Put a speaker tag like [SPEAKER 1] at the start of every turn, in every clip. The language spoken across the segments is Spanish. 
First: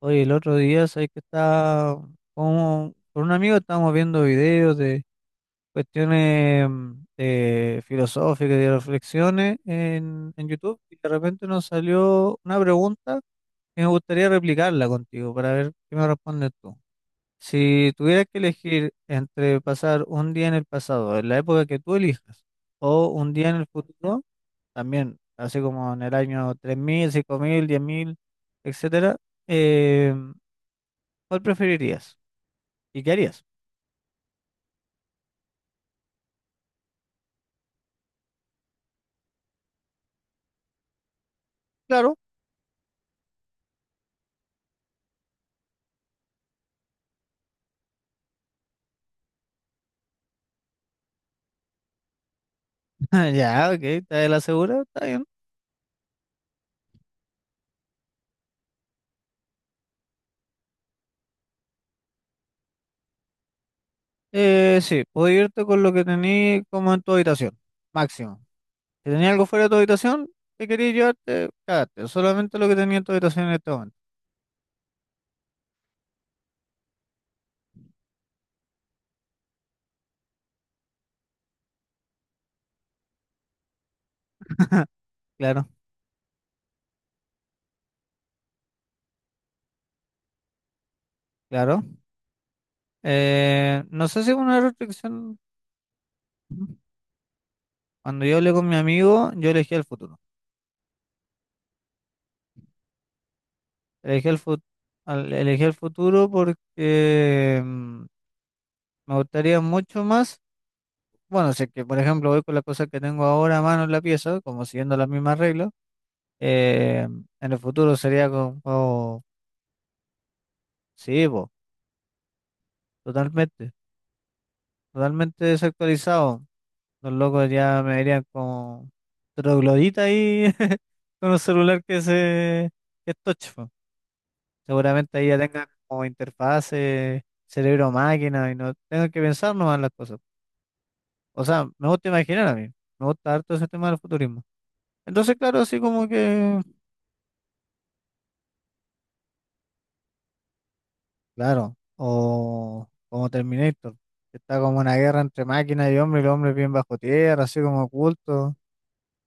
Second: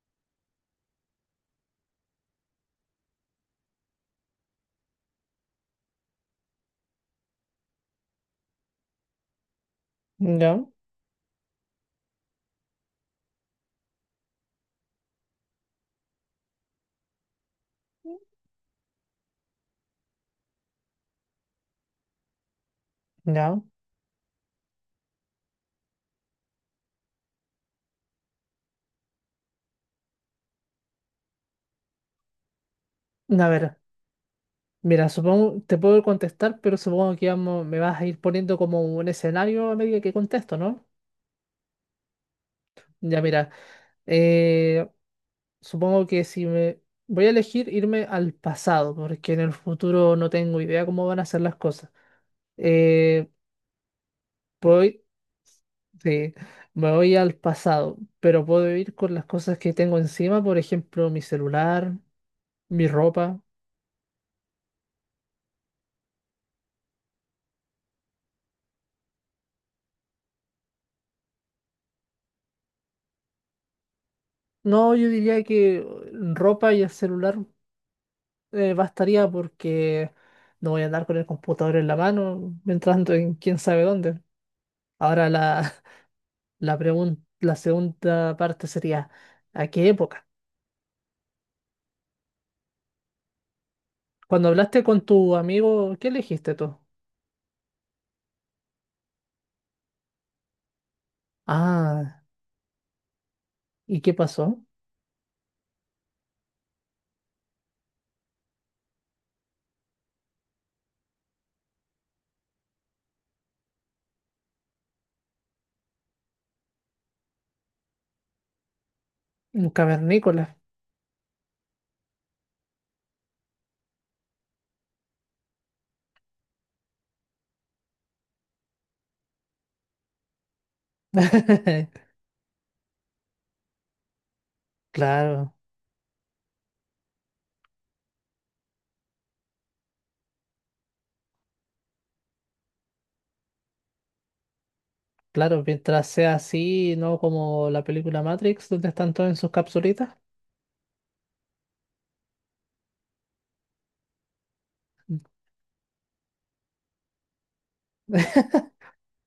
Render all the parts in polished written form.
[SPEAKER 1] Oye, el otro día, ¿sabes que estaba como, con un amigo estábamos viendo videos de cuestiones filosóficas y de reflexiones en
[SPEAKER 2] Ya,
[SPEAKER 1] YouTube y de repente nos salió una pregunta que me gustaría replicarla contigo para ver qué me respondes tú. Si tuvieras que elegir entre pasar un día en el pasado, en la época que tú elijas, o un día en
[SPEAKER 2] ya.
[SPEAKER 1] el futuro, también, así como en el año tres mil cinco mil diez mil etcétera, eh, ¿cuál preferirías? ¿Y qué harías?
[SPEAKER 2] A ver, mira, supongo, te puedo contestar, pero supongo que vamos, me vas a ir poniendo como un escenario a medida que contesto, ¿no?
[SPEAKER 1] Claro.
[SPEAKER 2] Ya, mira, eh, supongo que si me... Voy a elegir irme al pasado, porque en el futuro no tengo idea cómo van a ser las cosas. Eh,
[SPEAKER 1] Ya, ok, está de la segura,
[SPEAKER 2] puedo ir-
[SPEAKER 1] está bien.
[SPEAKER 2] sí, me voy al pasado, pero puedo ir con las cosas que tengo encima, por ejemplo, mi celular, mi ropa.
[SPEAKER 1] Sí, puedes irte con lo que tenías como en tu habitación, máximo. Si tenías algo fuera de tu habitación, te querías llevarte, cagaste. Solamente lo que tenía en tu habitación en este momento.
[SPEAKER 2] No, yo diría que ropa y el celular bastaría porque no voy a andar con el computador en la mano, entrando en quién sabe dónde. Ahora
[SPEAKER 1] Claro,
[SPEAKER 2] la, la segunda parte sería, ¿a qué época?
[SPEAKER 1] claro. No sé si es
[SPEAKER 2] Cuando
[SPEAKER 1] una
[SPEAKER 2] hablaste con tu
[SPEAKER 1] restricción.
[SPEAKER 2] amigo, ¿qué elegiste tú?
[SPEAKER 1] Cuando yo hablé con mi amigo, yo elegí el futuro.
[SPEAKER 2] Ah, ¿y qué
[SPEAKER 1] Elegí el, fut-
[SPEAKER 2] pasó?
[SPEAKER 1] Elegí el futuro porque me gustaría mucho más. Bueno, si es que, por ejemplo, voy con la cosa que tengo ahora a mano en la pieza, como siguiendo las mismas reglas, eh, en el futuro sería con juego,
[SPEAKER 2] Un cavernícola.
[SPEAKER 1] sí, po, totalmente, totalmente desactualizado. Los locos ya me verían como troglodita ahí con un celular que es touch, po. Seguramente ahí ya
[SPEAKER 2] Claro,
[SPEAKER 1] tengan como interfaces cerebro-máquina, y no tengo que pensar nomás las cosas. O sea, me gusta imaginar a mí, me gusta harto ese tema del futurismo. Entonces, claro,
[SPEAKER 2] claro,
[SPEAKER 1] así
[SPEAKER 2] mientras
[SPEAKER 1] como
[SPEAKER 2] sea
[SPEAKER 1] que.
[SPEAKER 2] así, no como la película Matrix, donde están todos en sus capsulitas.
[SPEAKER 1] Claro, o como Terminator, que está como una guerra entre máquinas y hombres, y los hombres bien bajo tierra, así como ocultos.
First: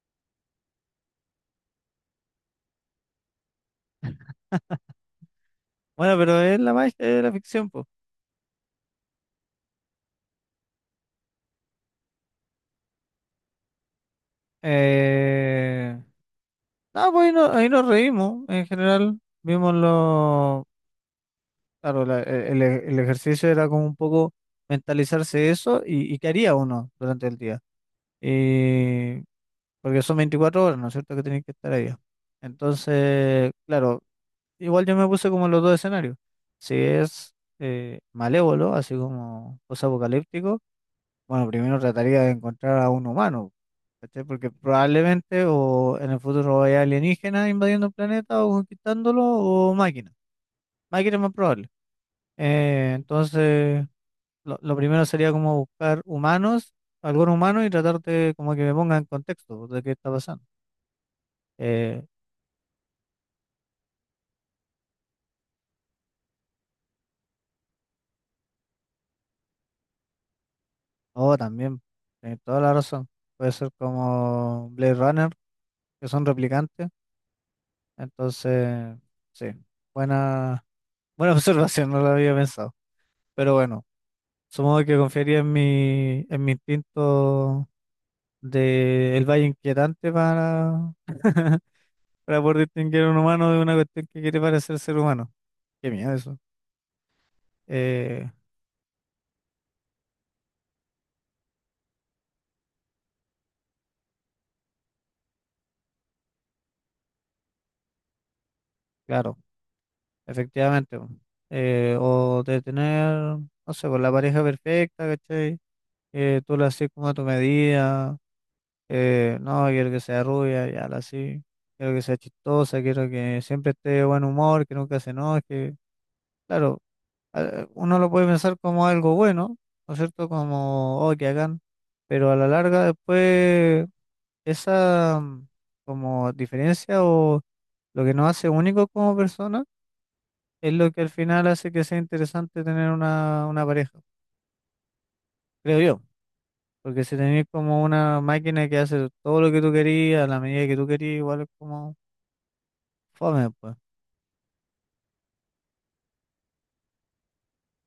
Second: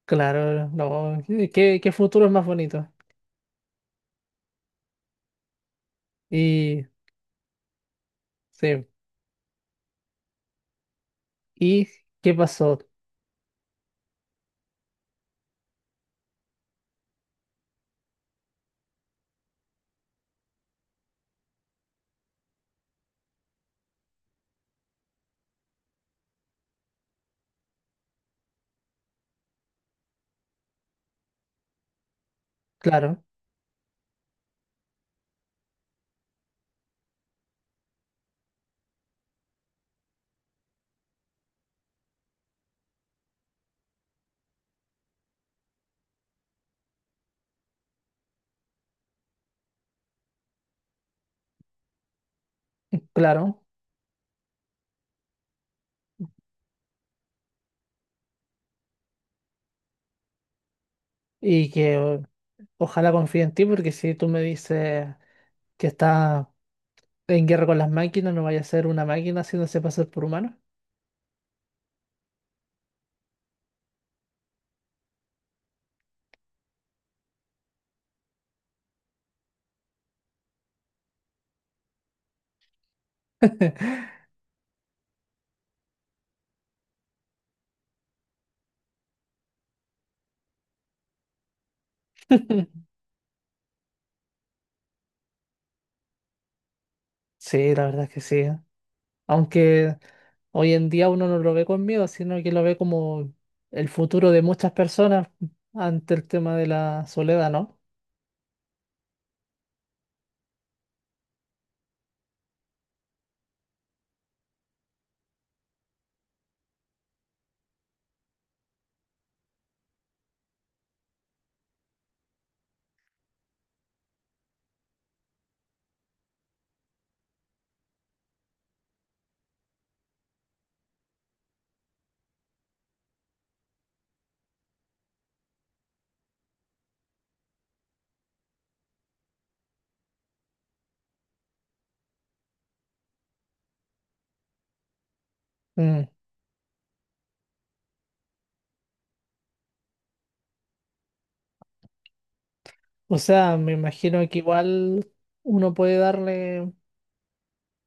[SPEAKER 2] Claro, no, ¿qué futuro es más bonito?
[SPEAKER 1] Bueno, pero es la
[SPEAKER 2] Y
[SPEAKER 1] magia de la ficción, pues.
[SPEAKER 2] sí. ¿Y qué pasó?
[SPEAKER 1] Eh... No, pues ahí, ahí nos reímos en general. Vimos lo. Claro, el ejercicio era como un poco mentalizarse eso y qué haría uno durante el día. Y... Porque son 24 horas, ¿no es cierto? Que tienen que estar ahí.
[SPEAKER 2] Claro,
[SPEAKER 1] Entonces, claro, igual yo me puse como los dos escenarios. Si es malévolo, así como post-apocalíptico, bueno, primero trataría de encontrar a un humano, ¿cachai? Porque probablemente o en el futuro haya alienígenas invadiendo el planeta o conquistándolo o máquinas. Máquinas es más probable.
[SPEAKER 2] claro.
[SPEAKER 1] Entonces, lo primero sería como buscar humanos, algún humano y tratar de como que me ponga en contexto de qué está pasando.
[SPEAKER 2] Y que
[SPEAKER 1] Eh,
[SPEAKER 2] o- ojalá confíe en ti, porque si tú me dices que está en guerra con las máquinas, no vaya a ser una máquina haciéndose pasar por humano.
[SPEAKER 1] oh, también, tenés toda la razón. Puede ser como Blade Runner que son replicantes. Entonces, sí, buena, buena observación, no lo había pensado. Pero bueno, supongo que confiaría en mi instinto de el valle inquietante para, para poder distinguir a un humano de una cuestión que quiere parecer ser humano. Qué miedo eso.
[SPEAKER 2] Sí, la verdad es que
[SPEAKER 1] Eh,
[SPEAKER 2] sí. Aunque hoy en día uno no lo ve con miedo, sino que lo ve como el futuro de muchas personas ante el tema de la soledad, ¿no?
[SPEAKER 1] claro, efectivamente. Bueno. O de tener, no sé, pues la pareja perfecta, ¿cachai? Que tú la haces como a tu medida. No, quiero que sea rubia, ya la sí. Quiero que sea chistosa, quiero que siempre esté de buen humor, que nunca se enoje. Claro, uno lo puede pensar como algo bueno, ¿no es cierto? Como, oh, que hagan. Pero a la larga después esa como diferencia o lo que nos hace únicos como personas es lo que al final hace que sea interesante tener una pareja, creo yo.
[SPEAKER 2] Mm.
[SPEAKER 1] Porque si tenés como una máquina que hace todo lo que tú querías, a la medida que tú querías, igual es como...
[SPEAKER 2] O
[SPEAKER 1] Fome,
[SPEAKER 2] sea, me
[SPEAKER 1] pues,
[SPEAKER 2] imagino que igual uno puede darle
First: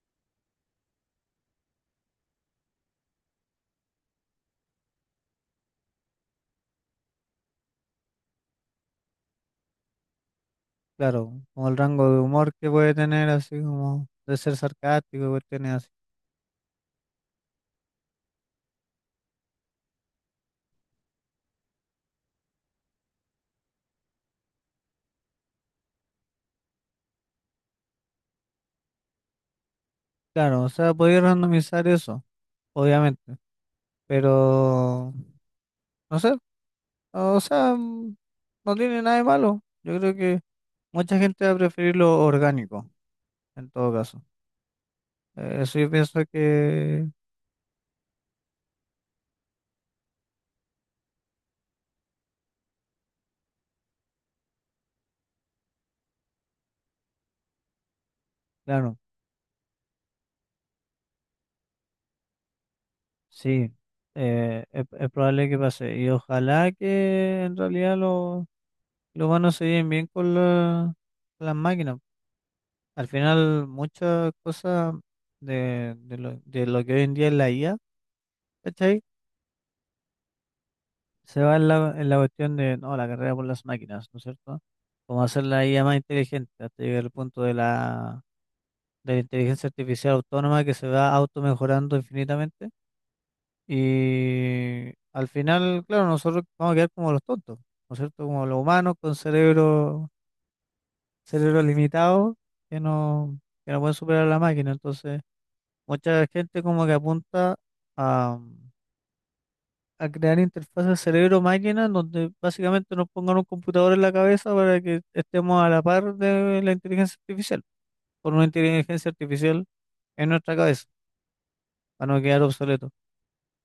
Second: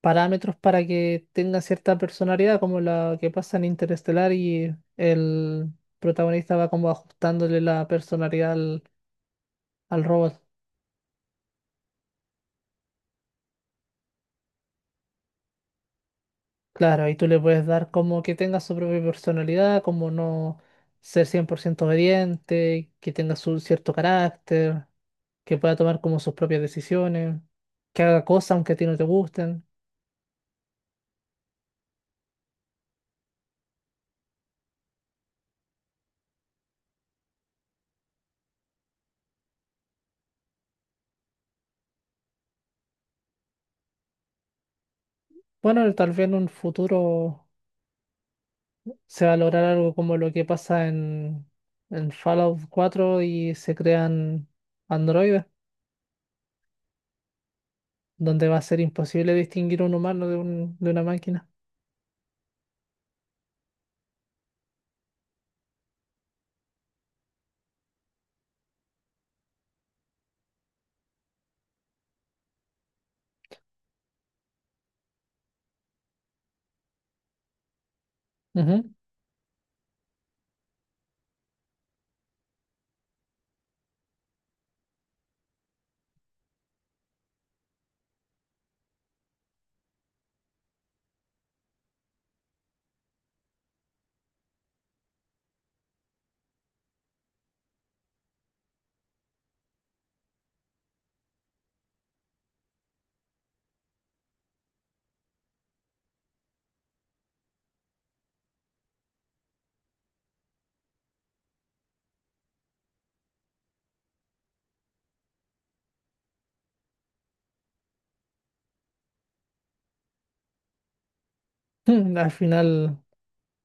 [SPEAKER 2] parámetros para que tenga cierta personalidad, como la que pasa en Interestelar y el protagonista va como ajustándole la personalidad al robot.
[SPEAKER 1] claro, como el rango de humor que puede tener, así como de ser sarcástico, y cuestiones así.
[SPEAKER 2] Claro, y tú le puedes dar como que tenga su propia personalidad, como no ser 100% obediente, que tenga su cierto carácter, que pueda tomar como sus propias decisiones, que haga cosas aunque a ti no te gusten.
[SPEAKER 1] Claro, o sea, podía randomizar eso, obviamente, pero no sé, o sea, no tiene nada de malo. Yo creo que mucha gente va a preferir lo orgánico, en todo caso. Eso yo
[SPEAKER 2] Bueno, tal
[SPEAKER 1] pienso
[SPEAKER 2] vez en un
[SPEAKER 1] que,
[SPEAKER 2] futuro se va a lograr algo como lo que pasa en Fallout cuatro y se crean androides, donde va a ser
[SPEAKER 1] claro,
[SPEAKER 2] imposible distinguir un humano de, de una máquina.
[SPEAKER 1] sí, es probable que pase. Y ojalá que en realidad los humanos se lleven bien con las máquinas. Al final, muchas cosas de lo que hoy en día es la IA,
[SPEAKER 2] Ujú.
[SPEAKER 1] ¿cachai? Se va en en la cuestión de, no, la carrera por las máquinas, ¿no es cierto? Como hacer la IA más inteligente, hasta llegar al punto de de la inteligencia artificial autónoma que se va automejorando infinitamente. Y al final, claro, nosotros vamos a quedar como los tontos, ¿no es cierto? Como los humanos con cerebro, cerebro limitado que no, que no pueden superar a la máquina. Entonces... Mucha gente como que apunta a, a crear interfaces cerebro-máquina donde básicamente nos pongan un computador en la cabeza para que estemos a la par de la inteligencia artificial, por una inteligencia artificial en nuestra cabeza, para
[SPEAKER 2] Mm,
[SPEAKER 1] no
[SPEAKER 2] al
[SPEAKER 1] quedar obsoleto.
[SPEAKER 2] final,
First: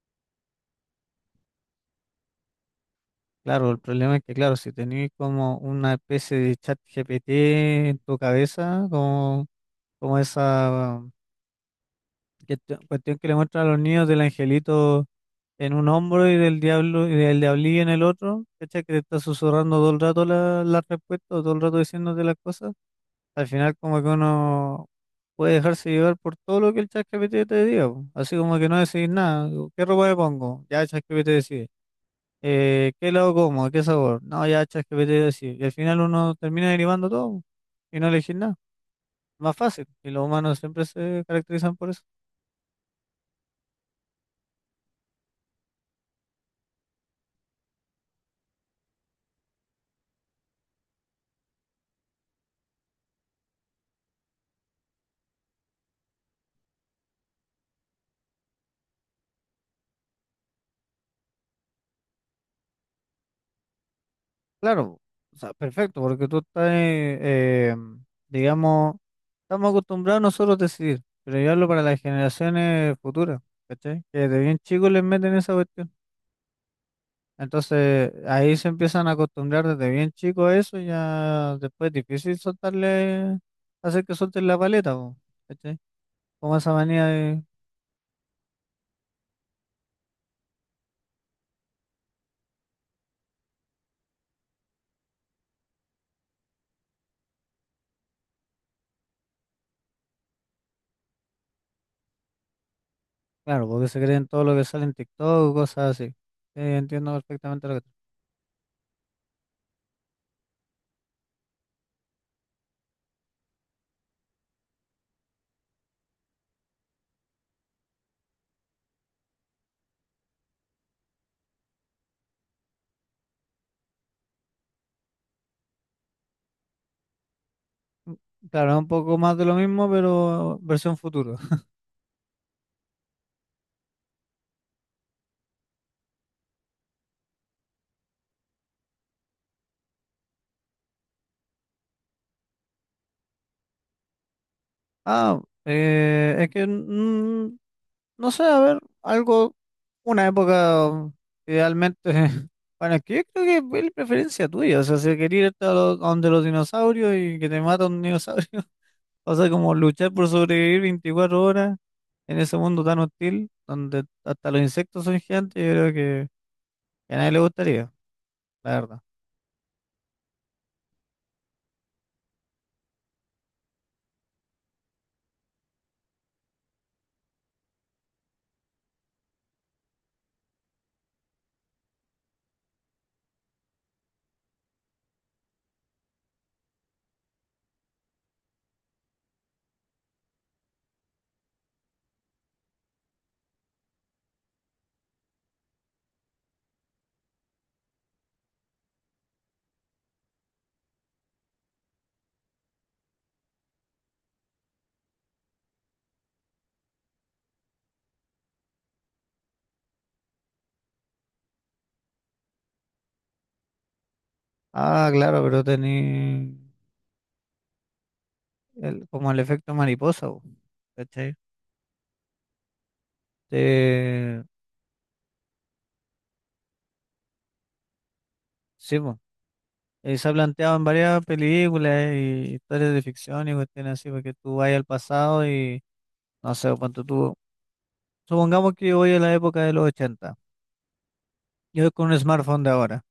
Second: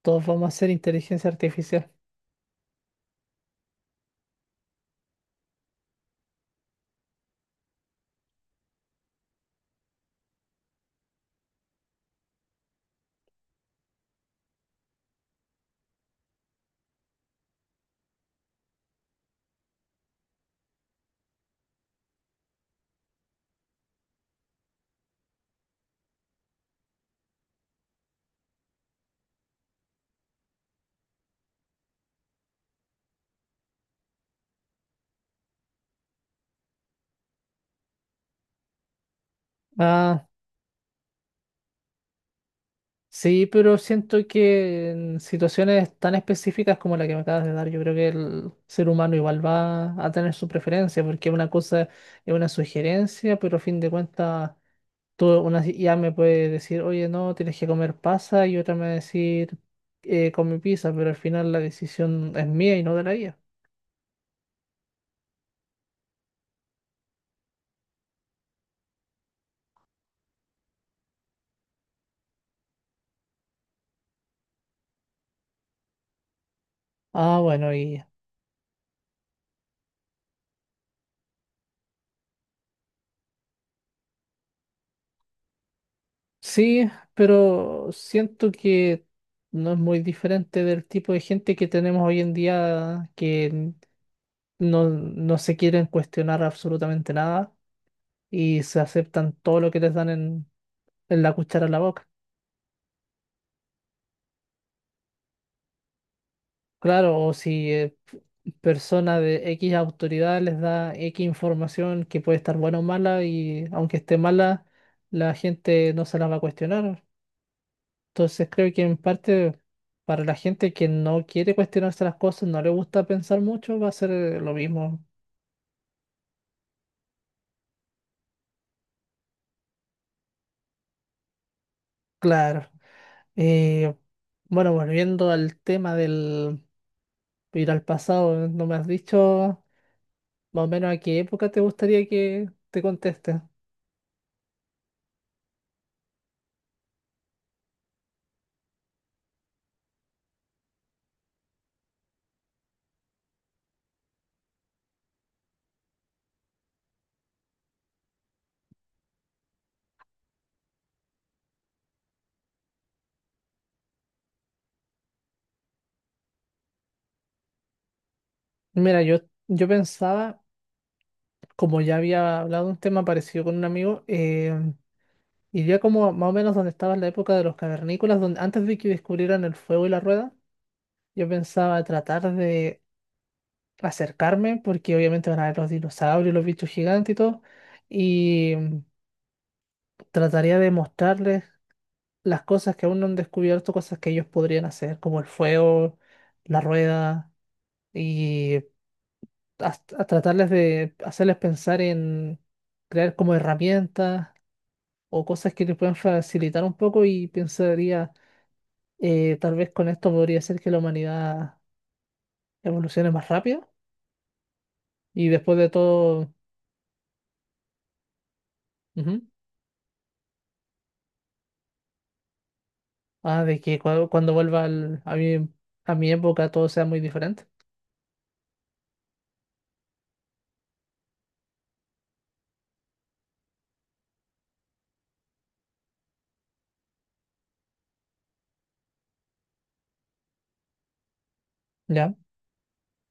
[SPEAKER 2] todos vamos a ser inteligencia artificial.
[SPEAKER 1] Claro, el problema es que, claro, si tenéis como una especie de chat GPT en tu cabeza, como, como esa que- cuestión que le muestran a los niños del angelito en un hombro y del diablo y del diablillo en el otro, ¿cachai? Que te está susurrando todo el rato la respuesta o todo el rato diciéndote las cosas, al final como que uno puede dejarse llevar por todo lo que el ChatGPT te diga, po. Así como que no decís nada, digo, ¿qué ropa me pongo? Ya ChatGPT decide. ¿Qué lado como? ¿Qué sabor? No, ya ChatGPT decide. Y al final uno termina derivando todo po, y no elegir nada. Más fácil. Y los
[SPEAKER 2] Ah,
[SPEAKER 1] humanos siempre se caracterizan por eso.
[SPEAKER 2] sí, pero siento que en situaciones tan específicas como la que me acabas de dar, yo creo que el ser humano igual va a tener su preferencia, porque una cosa es una sugerencia, pero a fin de cuentas tú, una si- ya me puede decir, oye, no, tienes que comer pasa, y otra me va a decir, come pizza, pero al final la decisión es mía y no de la IA.
[SPEAKER 1] Claro, o sea, perfecto, porque tú estás, digamos, estamos acostumbrados nosotros a decidir, pero yo hablo para las generaciones futuras, ¿cachai? Que desde bien chicos les meten esa cuestión.
[SPEAKER 2] Ah, bueno, y
[SPEAKER 1] Entonces, ahí se empiezan a acostumbrar desde bien chicos a eso, y ya después es difícil soltarle, hacer que suelten la paleta, po, ¿cachai? Como esa
[SPEAKER 2] sí,
[SPEAKER 1] manía de,
[SPEAKER 2] pero siento que no es muy diferente del tipo de gente que tenemos hoy en día que no se quieren cuestionar absolutamente nada y se aceptan todo lo que les dan en la cuchara en la boca.
[SPEAKER 1] claro, porque se creen todo lo que sale en TikTok, cosas así. Sí, entiendo
[SPEAKER 2] Claro, o
[SPEAKER 1] perfectamente
[SPEAKER 2] si
[SPEAKER 1] lo que...
[SPEAKER 2] persona de X autoridad les da X información que puede estar buena o mala y aunque esté mala, la gente no se la va a cuestionar. Entonces creo que en parte para la gente que no quiere cuestionarse las cosas, no le gusta pensar mucho, va a ser lo mismo.
[SPEAKER 1] Claro, es un poco más de lo mismo, pero versión futuro.
[SPEAKER 2] Claro. Eh, bueno, volviendo al tema del ir al pasado, no me has dicho más o menos a qué época te gustaría que te conteste.
[SPEAKER 1] Ah, es que no sé, a ver, algo, una época idealmente, bueno, es que yo creo que es la preferencia tuya, o sea, si querías irte a a donde los dinosaurios y que te mata un dinosaurio, o sea, como luchar por sobrevivir 24 horas en ese mundo tan hostil, donde hasta los insectos son gigantes, yo creo que a nadie le gustaría, la verdad.
[SPEAKER 2] Mira, yo pensaba como ya había hablado de un tema parecido con un amigo, iría como más o menos donde estaba en la época de los cavernícolas, donde antes de que descubrieran el fuego y la rueda, yo pensaba tratar de acercarme, porque obviamente van a ver los dinosaurios, los bichos gigantes y todo, y trataría de mostrarles las cosas que aún no han descubierto, cosas que ellos podrían hacer, como el fuego, la rueda, y a, a tratarles de hacerles pensar en crear como herramientas o cosas que te puedan facilitar un poco y pensaría, tal vez con esto podría ser que la humanidad evolucione más rápido
[SPEAKER 1] Ah,
[SPEAKER 2] y
[SPEAKER 1] claro,
[SPEAKER 2] después
[SPEAKER 1] pero
[SPEAKER 2] de todo,
[SPEAKER 1] tenía
[SPEAKER 2] ujú,
[SPEAKER 1] como el efecto mariposa, po, ¿cachai?
[SPEAKER 2] ah, de que cuando,
[SPEAKER 1] Te-
[SPEAKER 2] a a mi época todo sea muy diferente.
[SPEAKER 1] Sí, po. Se ha planteado en varias películas y historias de ficción y cuestiones así, porque tú vas al pasado y no sé cuánto tú. Supongamos que yo voy a la época de los 80. Yo voy con
[SPEAKER 2] Ya,
[SPEAKER 1] un smartphone de ahora,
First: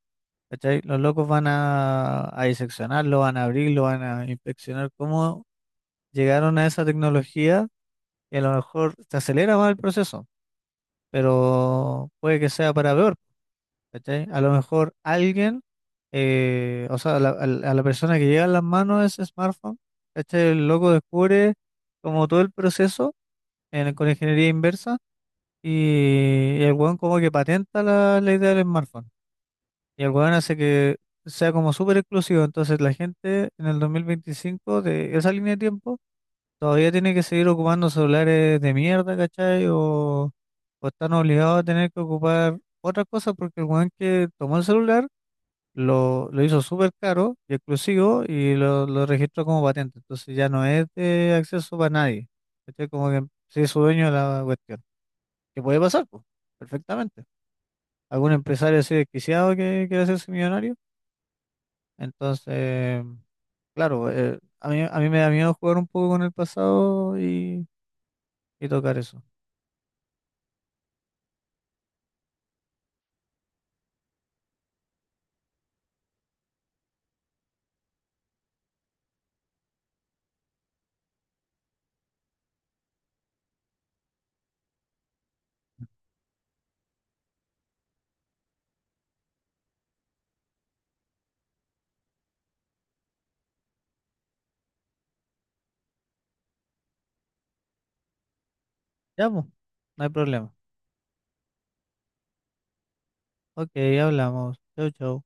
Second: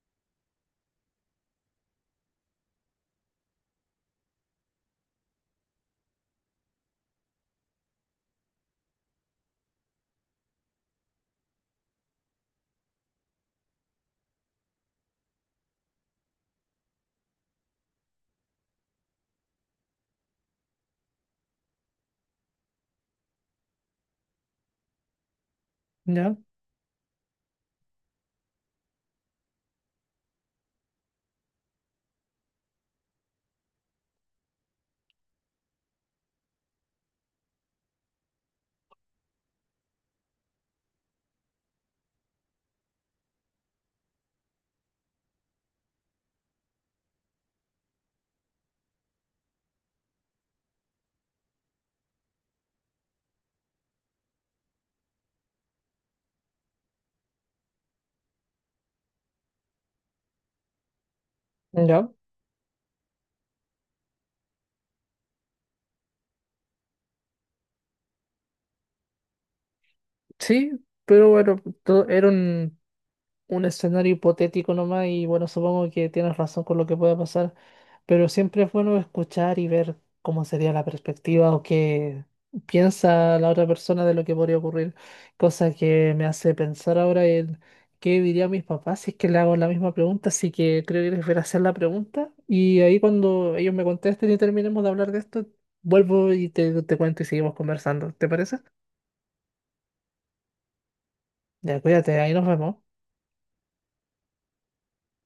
[SPEAKER 1] ¿cachai? Los locos van a diseccionarlo, van a abrirlo, van a inspeccionar cómo llegaron a esa tecnología y a lo mejor se acelera más el proceso, pero puede que sea para peor. ¿Cachai? A lo mejor alguien, o sea, a la persona que llega en las manos ese smartphone, ¿cachai? El loco descubre como todo el proceso con ingeniería inversa
[SPEAKER 2] ya,
[SPEAKER 1] y el weón como que patenta la idea del smartphone. Y el weón hace que sea como súper exclusivo. Entonces la gente en el 2025 de esa línea de tiempo todavía tiene que seguir ocupando celulares de mierda, ¿cachai? O están obligados a tener que ocupar otras cosas porque el weón que tomó el celular lo hizo súper caro y exclusivo lo registró como patente. Entonces ya no es de acceso para nadie. ¿Cachai? Como que sí es su dueño de la cuestión. Que puede pasar, pues, perfectamente. Algún empresario así desquiciado que quiere hacerse millonario.
[SPEAKER 2] ya.
[SPEAKER 1] Entonces, claro, a mí me da miedo jugar un poco con el pasado y tocar eso.
[SPEAKER 2] Sí, pero bueno, todo, era un escenario hipotético nomás y bueno, supongo que tienes razón con lo que pueda pasar, pero siempre es bueno escuchar y ver cómo sería la perspectiva o qué piensa la otra persona de lo que podría ocurrir, cosa que me hace pensar ahora en qué dirían mis papás si es que le hago la misma pregunta, así que creo que les voy a hacer la pregunta y ahí cuando ellos me contesten y terminemos de hablar de esto, vuelvo y te cuento y seguimos conversando, ¿te parece?
[SPEAKER 1] Ya, pues, no hay problema.
[SPEAKER 2] Ya, cuídate, ahí nos vemos.
[SPEAKER 1] Ok, hablamos. Chau, chau.